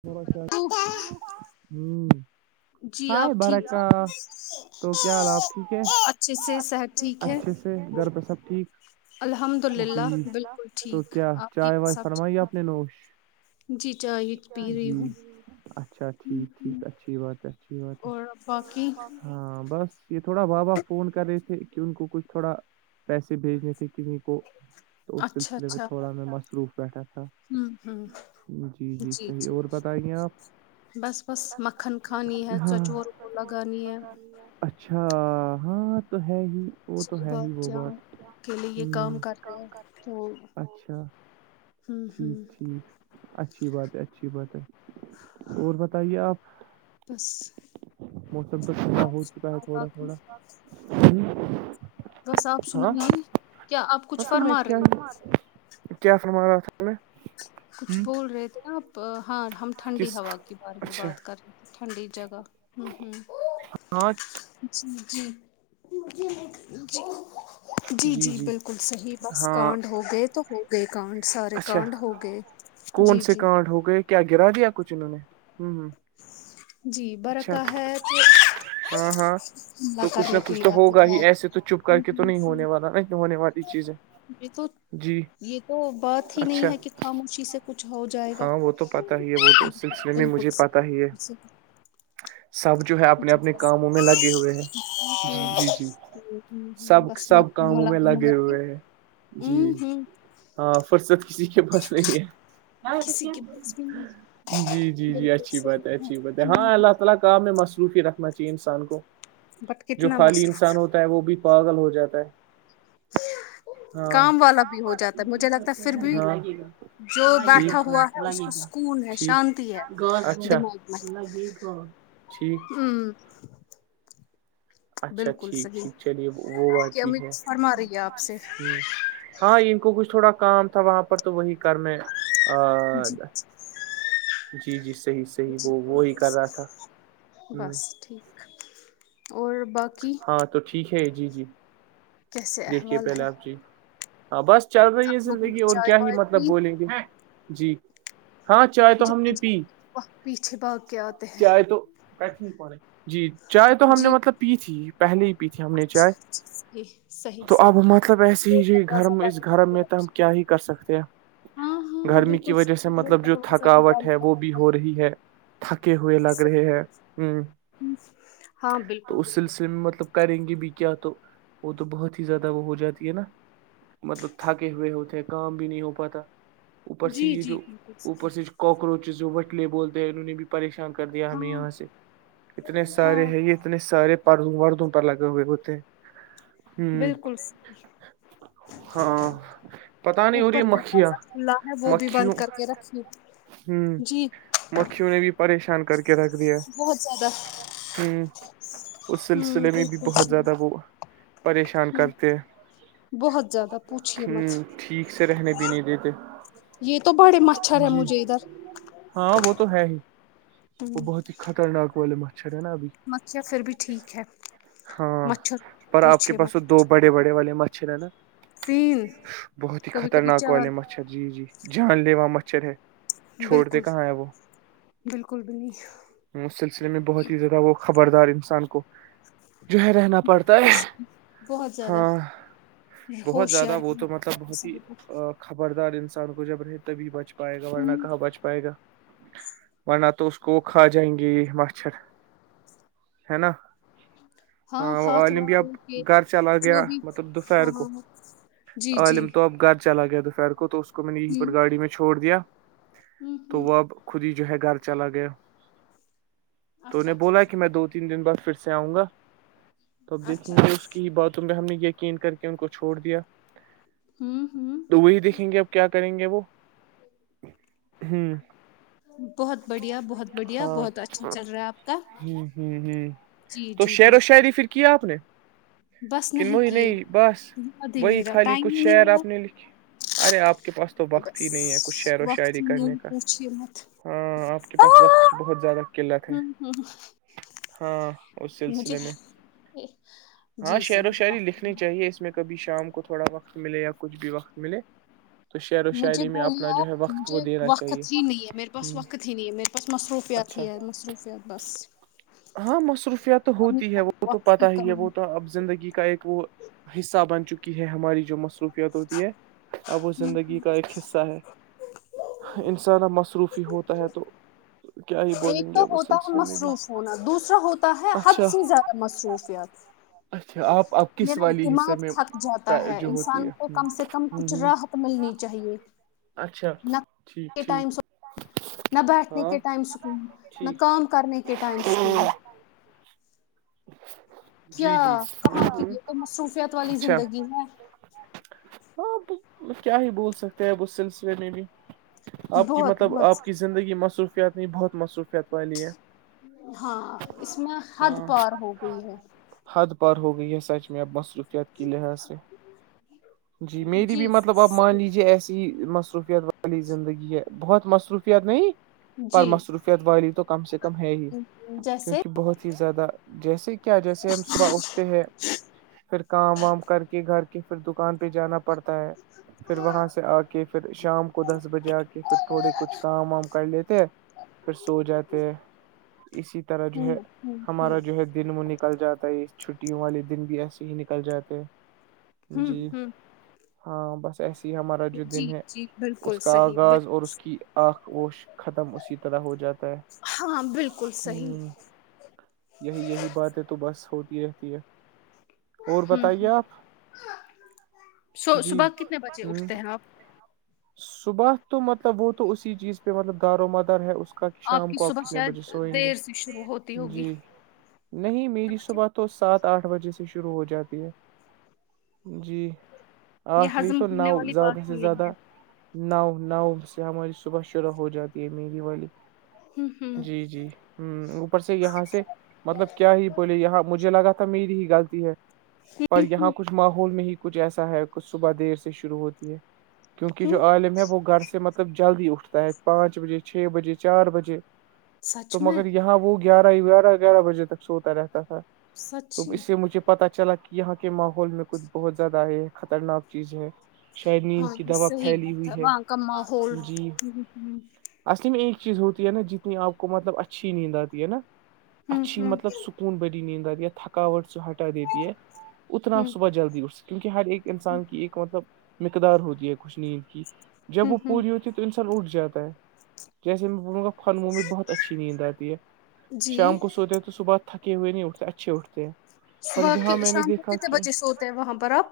تھڑا س ہوں [unintelligible] جی آپ ہائے ٹھیک ہیں برکا تو کیا حال آپ ٹھیک اچھے سے سح ہے اچھے سے گھر پہ سب ٹھیک الحمد للہ جی بالکل تو ٹھیک کیا آپ کی چائے وائے سب فرمائیے ٹھیک اپ نے نوش جی چائے پی رہی جی ہوں اچھا ٹھیک ٹھیک اچھی بات ہے بات ہے اور باقی ہاں بس یہ تھوڑا بابا فون کر رہے تھے کہ ان کو کچھ تھوڑا پیسے بھیجنے تھے کسی کو تو اس اچھا سلسلے میں اچھا تھوڑا میں مصروف بیٹھا تھا ہوں ہوں جی صحیح جی اور بتائیے آپ بس بس مکھن کھانی ہے چچور کو لگانی ہے اچھا ہاں تو ہے ہی وہ تو ہے ہی بہت وہ بات جان کے لیے یہ کام کر ہ رہے ہیں تو اچھا ہوں ٹھیک ہوں ٹھیک اچھی بات ہے اچھی اچھی بات ہے اور بتائیے آپ بس موسم تو ٹھڈا آپ ہو چکا ہے تھوڑا باقی تھوڑا صاف ہاں سنائیے دی کیا آپ ہاں کچھ تو میں فرما کیا رہے تھے کیا فرما رہا تھا کچھ میں بول رہے تھے آپ ہاں ہم ٹھنڈی کس ہوا کی بارے میں اچھا بات کر رہ ٹھنڈی جگہ ہ ہوں ہاں جی جی جی جی بالکل صحیح بس ہاں کانڈ ہو گئے تو ہو گئے کانڈ سارے اچھا کانڈ ہو گئے کون جی سے جی کانٹ ہو گئے کیا گرا دیا کچھ انہوں نے ہوں ہوں جی برقا ہے تو ہاں ہاں حملہ تو کچھ کرنے نہ کے کچھ لیے تو آتی ہوگا ہے ہی ایسے تو چپ کر کے تو نہیں ہونے والا نہیں ہونے والی چیزیں یہ تو جی یہ تو بات ہی نہیں اچھا ہے کہ خاموشی سے کچھ ہو جائے گا ہاں وہ تو پتا ہی ہے وہ تو اس سلسلے میں مجھے پتا ہی ہے سب جو ہے اپنے اپنے کاموں میں لگے ہوئے ہیں جی جی جی سب بسمت سب [unintelligible] کاموں مل میں م لگے ہوئے ہیں جی ہ ہ ہاں فرصت کسی کے پاس نہیں ہے کسی کے پاس بھی نہیں جی جی جی بالکل اچھی صحیح بات ہے اچھی بات ہے ہمم ہاں اللہ تعالی کام میں مصروف ہی رکھنا چاہ ہیے انسان کو بٹ جو کتنا خالی انسان مصروف ہوتا ہے وہ بھی پاگل ہو جاتا ہے ہاں کام والا بھی ہو جاتا ہے مجھے لگتا ہے پھر بھی ہاں جو لگے بیٹھا گا ہوا ہے اس لگے کو گا سکون ہے شانتی ہے گاس دماغ میں ب لگے گا ٹھیک ہوں اچھا بالکل ٹھیک صحیح ٹھیک چلیے وہ آپ بات کی بھی امی ہے کچھ فرما رہی ہے آپ سے ہ ہاں ان کو کچ تھوڑا کام تھا وہاں پر تو وہی کرنے جی جی جی صحیح صحیح وہ وہی کر رہا تھا ہ بس ٹھیک اور باقی ہاں تو ٹھیک ہے جی جی کیسے دیکھیے احوال پہلے ہے آپ جی ہاں بس چل رہی ہے آپ لوگوں زندگی نے اور چائے کیا ہی وائے مطلب پی بولیں گے جی ہاں چائے تو ہم نے جہاں پی جانے وقت پیچھے بھاگ کے آتے ہیں چائے تو جی چائے تو ہم نے جی مطلب پی تھی پہلے ہی پی تھی ہم نے چائے جی صحیح تو اب صحیح مطلب ایسے وہ ہی جو گھر دروازہ اس بند کر گھر کے میں تو ہم رکھے کیا ہی کر سکتے ہیں ہاں ہاں گرمی کی بالکل وجہ سے صحیح، وہ مطلب جو دروازہ بھی تھکاوٹ بند ہے کر وہ بھی کے ہو رکھے، رہی ہے تھکے ہوئے لگ رہے صحیح، ہیں ہ ہاں تو بالکل اس سلسلے بالکل میں مطلب کریں گے بھی کیا تو وہ تو بہت ہی زیادہ وہ ہو جاتی ہے نا مطلب تھاکے ہوئے ہوتے ہیں کام بھی نہیں ہو پاتا اوپر سے جی یہ جی جو بالکل اوپر سے صحیح کاکروچز جو وٹے بولتے ہیں انہوں بھی پریشان کر دیا ہمیں ہاں یہاں سے اتنے ہاں سارے ہیں یہ اتنے سارے پردو وردوں پر لگے ہوئے ہوتے ہیں ہ بالکل ہاں پتا نہیں اور اوپر یہ مکھیا دروازہ کھلا ہے وہ بھی مکھ بند کر کے رکھیے ہوں جی مکھیوں نے بھی پریشان کر کے رکھ دیا بہت زیادہ ہ اس ہوں سلسلے میں بھی بالکل بہت صحیح زیادہ وہ پریشان ہوں کرتے ہیں بہت زیادہ پوچھیے ہ مت ٹھیک سے رہنے بھی نہیں دیتے یہ تو بڑے مچھر ہے جی مجھے ادھر ہاں وہ تو ہے ہی ہوں وہ بہت ہی خطرناک والے مچھر ہے نا ابھی مچھر پھر بھی ٹھیک ہے ہاں مچھر پر آپ پوچھ کے پاس تو دو بڑے بڑے والے مچھر ہیں نا تین بہت ہی کبھی کبھی خطرناک چار والے مچ ھر جی جی جان لیوا مچھر ہے چھوڑتے بالکل کہاں ہے وہ بالکل بھی نہیں اس سلسلے میں بہت ہی زیادہ وہ خبردار انسان کو جو ہے رہنا پڑتا ہے بہت زیادہ ہاں بہت زیادہ ہوشیار وہ ہونا تو مطلب پڑتا ہے بہت ہی انسان کو۔ خبردار انسان کو جب رہ تبھی بچ پائے گا ورنہ ہوں کہاں بچ پائے گا ورنہ تو اس کو کھا جائیں گے یہ مچھر ہے نا ہاں وہ ہاتھ عالم واتھ دھو یاپ کے گھر چلا جو گیا بھی مطلب دوپہر ہاں کو ہاں جی جی عالم تو اب گھر چلا گیا دوپہر کو تو اس کو میں نے یہیں پر ہوں گاڑی میں چھوڑ دیا ہوں تو ہوں وہ اب خود ہی جو ہے گھر چلا گیا تو اچھا انھے اچھا بولا کہ ٹھیک میں دو تین تین دن بعد پھر سے آؤں گا توب دیکھیں اچھا گے اچھا کی باتوں میں ہم نے یقین کر کے ان کو چھوڑ دیا ہوں ہوں تو وہی دیکھیں گے اب کیا کریں گے وہ ہ بہت بڑھیا بہت بڑھیا ہاں بہت اچھا چل رہا ہے آپ کا ہ ہ ہ جی تو جی بالکل شاعری پھر کیا آپ نے بس کن موحی کیے نہیں بس یاد ہی وہی نہیں رہا خالی ٹائم کچھ ہی شعر نہیں اپنے ملا لکھی ارے آپ کے پاس تو وقت ہی نہیں ہے کچھ بس شعر و وقت شاعری ہی کرنے نہیں کا پوچھیے مت ہاں آپ کے پاس وقت کی ہوں بہت زیادہ قلت ہے ہوں ہاں اس مجھے سلسلے میں ہاں جی شعر صحیح و شاعری جواب لکھنی چاہیے اس میں کبھی شام کو تھوڑا وقت ملے یا کچھ بھی وقت ملے تو شعر و مجھے شاعری میں اپنا بولیے جو ہے آپ وقت وہ مجھے دینا چاہیے وقت ہی نہیں ہے میرے ہ پاس وقت ہی نہیں ہے میرے پاس مصروفیات اچھا تھی ہے مصروفیت بس ہاں مصروفیات تو کمی ہوتی ہے وہ تو وقت پتہ کی ہی ہے وہ تو کمی اب زندگی کا ایک وہ حصہ بن چکی ہے ہماری جو مصروفیا ت ہوتی ہے اب اس زندگی کا ایک حصہ ہے انسان اب مصروفی ہوتا ہے تو کیا ہی ایک بولیں گے تو اب اس ہوتا ہے سلسلے میں بھی مصروف ہونا دوسرا ہوتا ہے حد اچھا سے زیادہ مصروفیات اچھا آپ آپ کس میرا والی حصے دماغ میں تھک جاتا ہے جو ہوتی انسان ہے کو کم سے کم ہ کچھ ہ راہ ملنی چاہیے اچھا نہ ٹھیک کے ٹھیک ٹائم سکون نہ بیٹھنے ہاں کے ٹائم سکون نہ ٹھیک کام کرنے کے ٹائم سکون [inaudible] کیا کہاں کی یہ مصروفیات والی اچھا زندگی ہے ہاں کیا ہی بول سکتے ہیں اب اس سلسلے میں بھی آپ کی بہت مطلب بہت آپ کی زندگی مصر و فیات نہیں بہت مصروفیات والی ہے ہاں اس میں حد ہاں پار ہو گئی ہے حد پار ہوگئی یہ سچ میں اب بس ت کی لحاظ سے جی میری بھی مطلب آپ مان لیجے ایسے جی مصروفیات والی زندگی ہے بہت مصروفیات نہیں پر جی مصروفیت والی تو کم سے کم ہے ہی جیسے کیونکہ بہت ہی زیادہ جیسے کیا جیسے ہم صبح اٹھتے ہیں پھر کام وام کر کے گھر کی پھر دکان پہ جانا پڑتا ہے پھر وہاں سے آ کے پھر شام کو دس بجے آ کے پھر تھوڑے کچھ کام وام کر لیتے ہیں پھر سو جاتے ہیں اسی طرح جو ہوں ہے ہوں ہوں ہمارا جو ہے دن وہ نکل جاتا ہے چھٹیوں والے دن بھی ایسے ہی نکل جاتے ہیں ہوں جی ہوں ہاں بس ایسے ہی ہمارا جو جی دن ہے جی بالکل اس کا صحیح آغاز بالکل اور اس کی آنکھ ووش ختم اسی طرح ہو جاتا ہے ہاں بالکل صیح ہ یہی یہی بات ہے تو بس ہوتی رہتی ہے اور ہوں بتائیے ہوں آپ جی صبح کتنے بجے ہ اٹھتے ہیں آپ صبح تو مطلب وہ تو اسی چیز پہ مطلب دار و مدار ہے اس کا شام کی کو آپ صبح کتنے بجے شاید سوئیں گے دیر سے شروع ہوتی ہوگی جی نہیں میری صبح تو سات آٹھ بجے سے شروع ہو جاتی ہے جی یہ آخھری ہضم تو نو ہونے والی زیادہ بات سے ہی نہیں زیادہ ہے نو نو سے ہماری صبح شرح ہو جاتی ہے میری والی ہوں ہوں جی جی ہمم ہ سے یہاں سے مطلب کیا ہی بولے یہاں مجھے لگا تھا میری ہی غلطی ہے پر یہاں کچھ ماحول میں ہی کچھ ایسا ہے کچھ صبح دیر سے شروع ہوتی ہے کیونکہ کیوں جو عالم ہے وہ گھر سے ب جلدی اٹھتا ہے پانچ بجے چھ بجے چار بجے سچ تو میں مگر یہاں وہ گیارہ ہی گیارہ گیارہ بجے تک سوتا رہتا تھا تو سچی اس سے مجھے پتا چلا کہ یہاں کے ماحول میں کچھ بہت زیادہ آئے خطرناک چیز ہے شائریین ہاں یہ صحیح بات وہاں کا ماحول اصلی میں ایک چیز ہوتی ہے نا جتنی آپ کو مطلب اچھی نیند آتی ہے نا ہوں اچھی ہوں مطلب سکون بھری نیند ارہی تھکاٹ ہٹ دیتی ہے اتنا آپ ہوں صبح جلدی اٹھ سکے کیونکہ ہر ایک انسان کی ایک مطلب مقدار ہوتی کچھ نیند کی جب ہوں وہ ہوں پوری ہوتی ہے تو انسان اٹھ جاتا ہے جیسے میں بولوں گا [unintelligible] میں بہت اچھی نیند آتی ہے جی شام کو سوتے ہیں تو صبح تھکے ہوئے نہیں اٹھتے اچھے اٹھتے ہیں پر صبح کے یہاں میں نے شام کو دیکھا کتنے کہ بچے سوتے ہیں وہاں پر آپ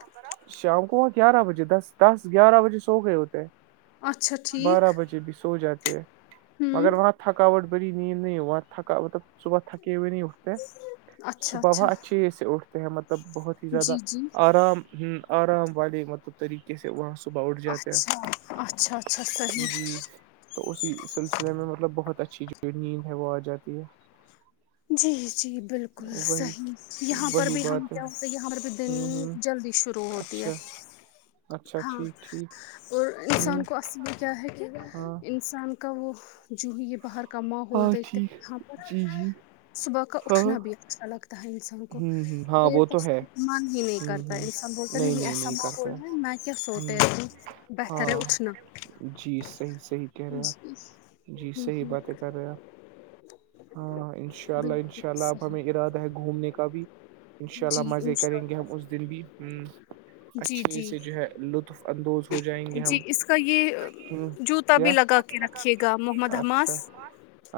شام کو وہاں گیارہ بجے دس دس گیارہ بجے سو گئے ہوتے اچھا ہیں ٹھیک بارہ بجے بھی سو جاتے ہیں ہوں مگر وہاں تھکاوٹ بھری نیند نہیں ہوا تھکاٹ صبح تھکی ہوئی نہیں اچھا صبح وہاں اچھا اچھے سے اٹھتے ہیں مطلب بہت ہی جی زیادہ جی آرام ہمم آرام والے مطلب طریقے سے وہاں صبح اٹھ جاتے اچھا ہیں اچھا اچھا صحیح جی تو اسی سلسلے میں مطلب بہت اچھی جو ہے نیند ہے وہ آ جاتی ہے جی جی بالکل وہی صحیح یہاں پر وہی بھی ہم بات ہے کیا ہوتے یہاں پر بھی دن ہوں ہوں جلدی شروع ہوتی ہے اچھا اچھا ہاں ٹھیک ٹھیک اور ہوں انسان کو اصل میں کیا ہے کہ ہاں انسان کا وہ جو ہے یہ باہر کا ماحول ہاں دیکھتے ٹھیک وہاں پر جی جی صبح کا ہاں اٹھنا بھی اچھا لگتا ہے انسان کو ہ ہ ہاں دیر وہ تک تو ہے من ہی نہیں ہ کرتا ہ انسان بولتا نہیں ایسا بول رہ ہے میں کیا سوتے ہے بہتر ہے اٹھنا جی صحیح صحیح کہہ رہے جی آپ جی ہوں صحیح ہوں باتیں کر رہے آپ ہاں انشاء اللہ انشاء بالکل اللہ اپ صحیح ہمیں ارادہ ہے گھومنے کا بھی انشاء اللہ جی مزے انشاء کریں گے اللہ ہم اس دن بھی ہمم جی اچھے جی سے جو ہے لطف اندوز ہو جائیں گے جی ہم اس کا یہ ہ جوتا بھی کیا لگا کے رکھیے گا محمد حماس اچھا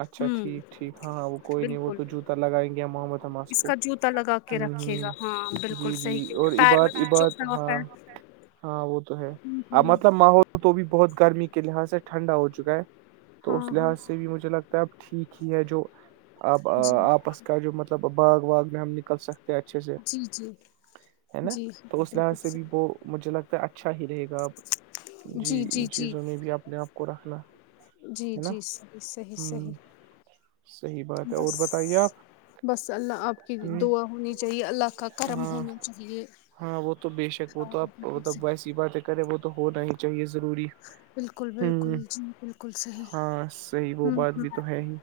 اچھا ہوں ٹھیک ٹھیک ہاں کوئی نہیں وہ بالکل تو جوتا لگائیں گے محمد حماس اس کو کا جوتا لگا ہ کے ہ رکھیے گا ہاں جی بالکل جی صحیح اور کیونکہ پیر عباد میں کچھ عباد چبھتا ہوا ہاں پیر ہاں وہ تو ہے ہوں اب ہوں مطلب ماحول تو بھی بہت گرمی کے لحاظ سے ٹھنڈا ہو چکا ہے تو اس ہاں ہاں لحاظ سے بھی مجھے لگتا ہے تب ٹھیک ہی ہے جو اب جی آپس کا جو مطلب باغ واغ میں ہم نکل سکتے اچھے سے جی جی ہے نا جی تو ہاں اس لحاظ بالکل سے صحیح بھی وہ مجھے لگتا ہے اچھا ہی رہے گا اب جی ان چیزوں میں بھی اپنے آپ کو رکھنا جی ہے نا جی صحیح صحیح ہ صحیح صحیح بات ہے اور بتائیے آپ بس بس اللہ آپ کی ہ دعا ہونی چاہیے اللہ کا کرم ہاں ہونا چاہیے ہاں وہ تو بے شک وہ ہاں تو آپ بالکل مطلب صحیح، ویسی باتیں کریں وہ تو ہونا ہی چاہیے ضروری بالکل ہوں بالکل جی بالکل صحیح ہاں صحیح وہ ہوں بات ہوں بھی تو ہے ہی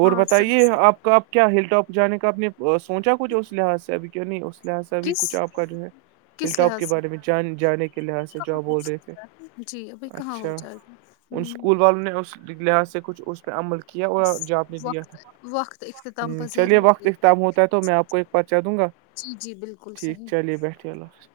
اور ہاں صحیح بتائیے صحیح آپ کا آپ کیا ہل ٹاپ جانے کا اپنے سوچا کچھ اس لحاظ سے ابھی کیوں نہیں اس لحاظ سے ابھی کس کچھ آپ کا جو ہے ہل کس ٹاپ لحاظ کے سے بارے میں جان جانے کے لحاظ سے جو کہاں آپ ہو بول رہے تھے سکتا ہے جی ابھی کہاں ہو اچھا جائے گا ان ہوں اسکول والوں نے اس لحاظ سے کچھ اس پہ عمل کیا اور بس جپ نے دیا تھا وقت وقت اختتام ہ پذیر چلیے ہو وقت گیا اختام ہوتا ہے تو میں آپ کو ایک پچہ دوں گا جی جی بالکل ٹھیک صحیح چلیے بیٹھیے اللہ حا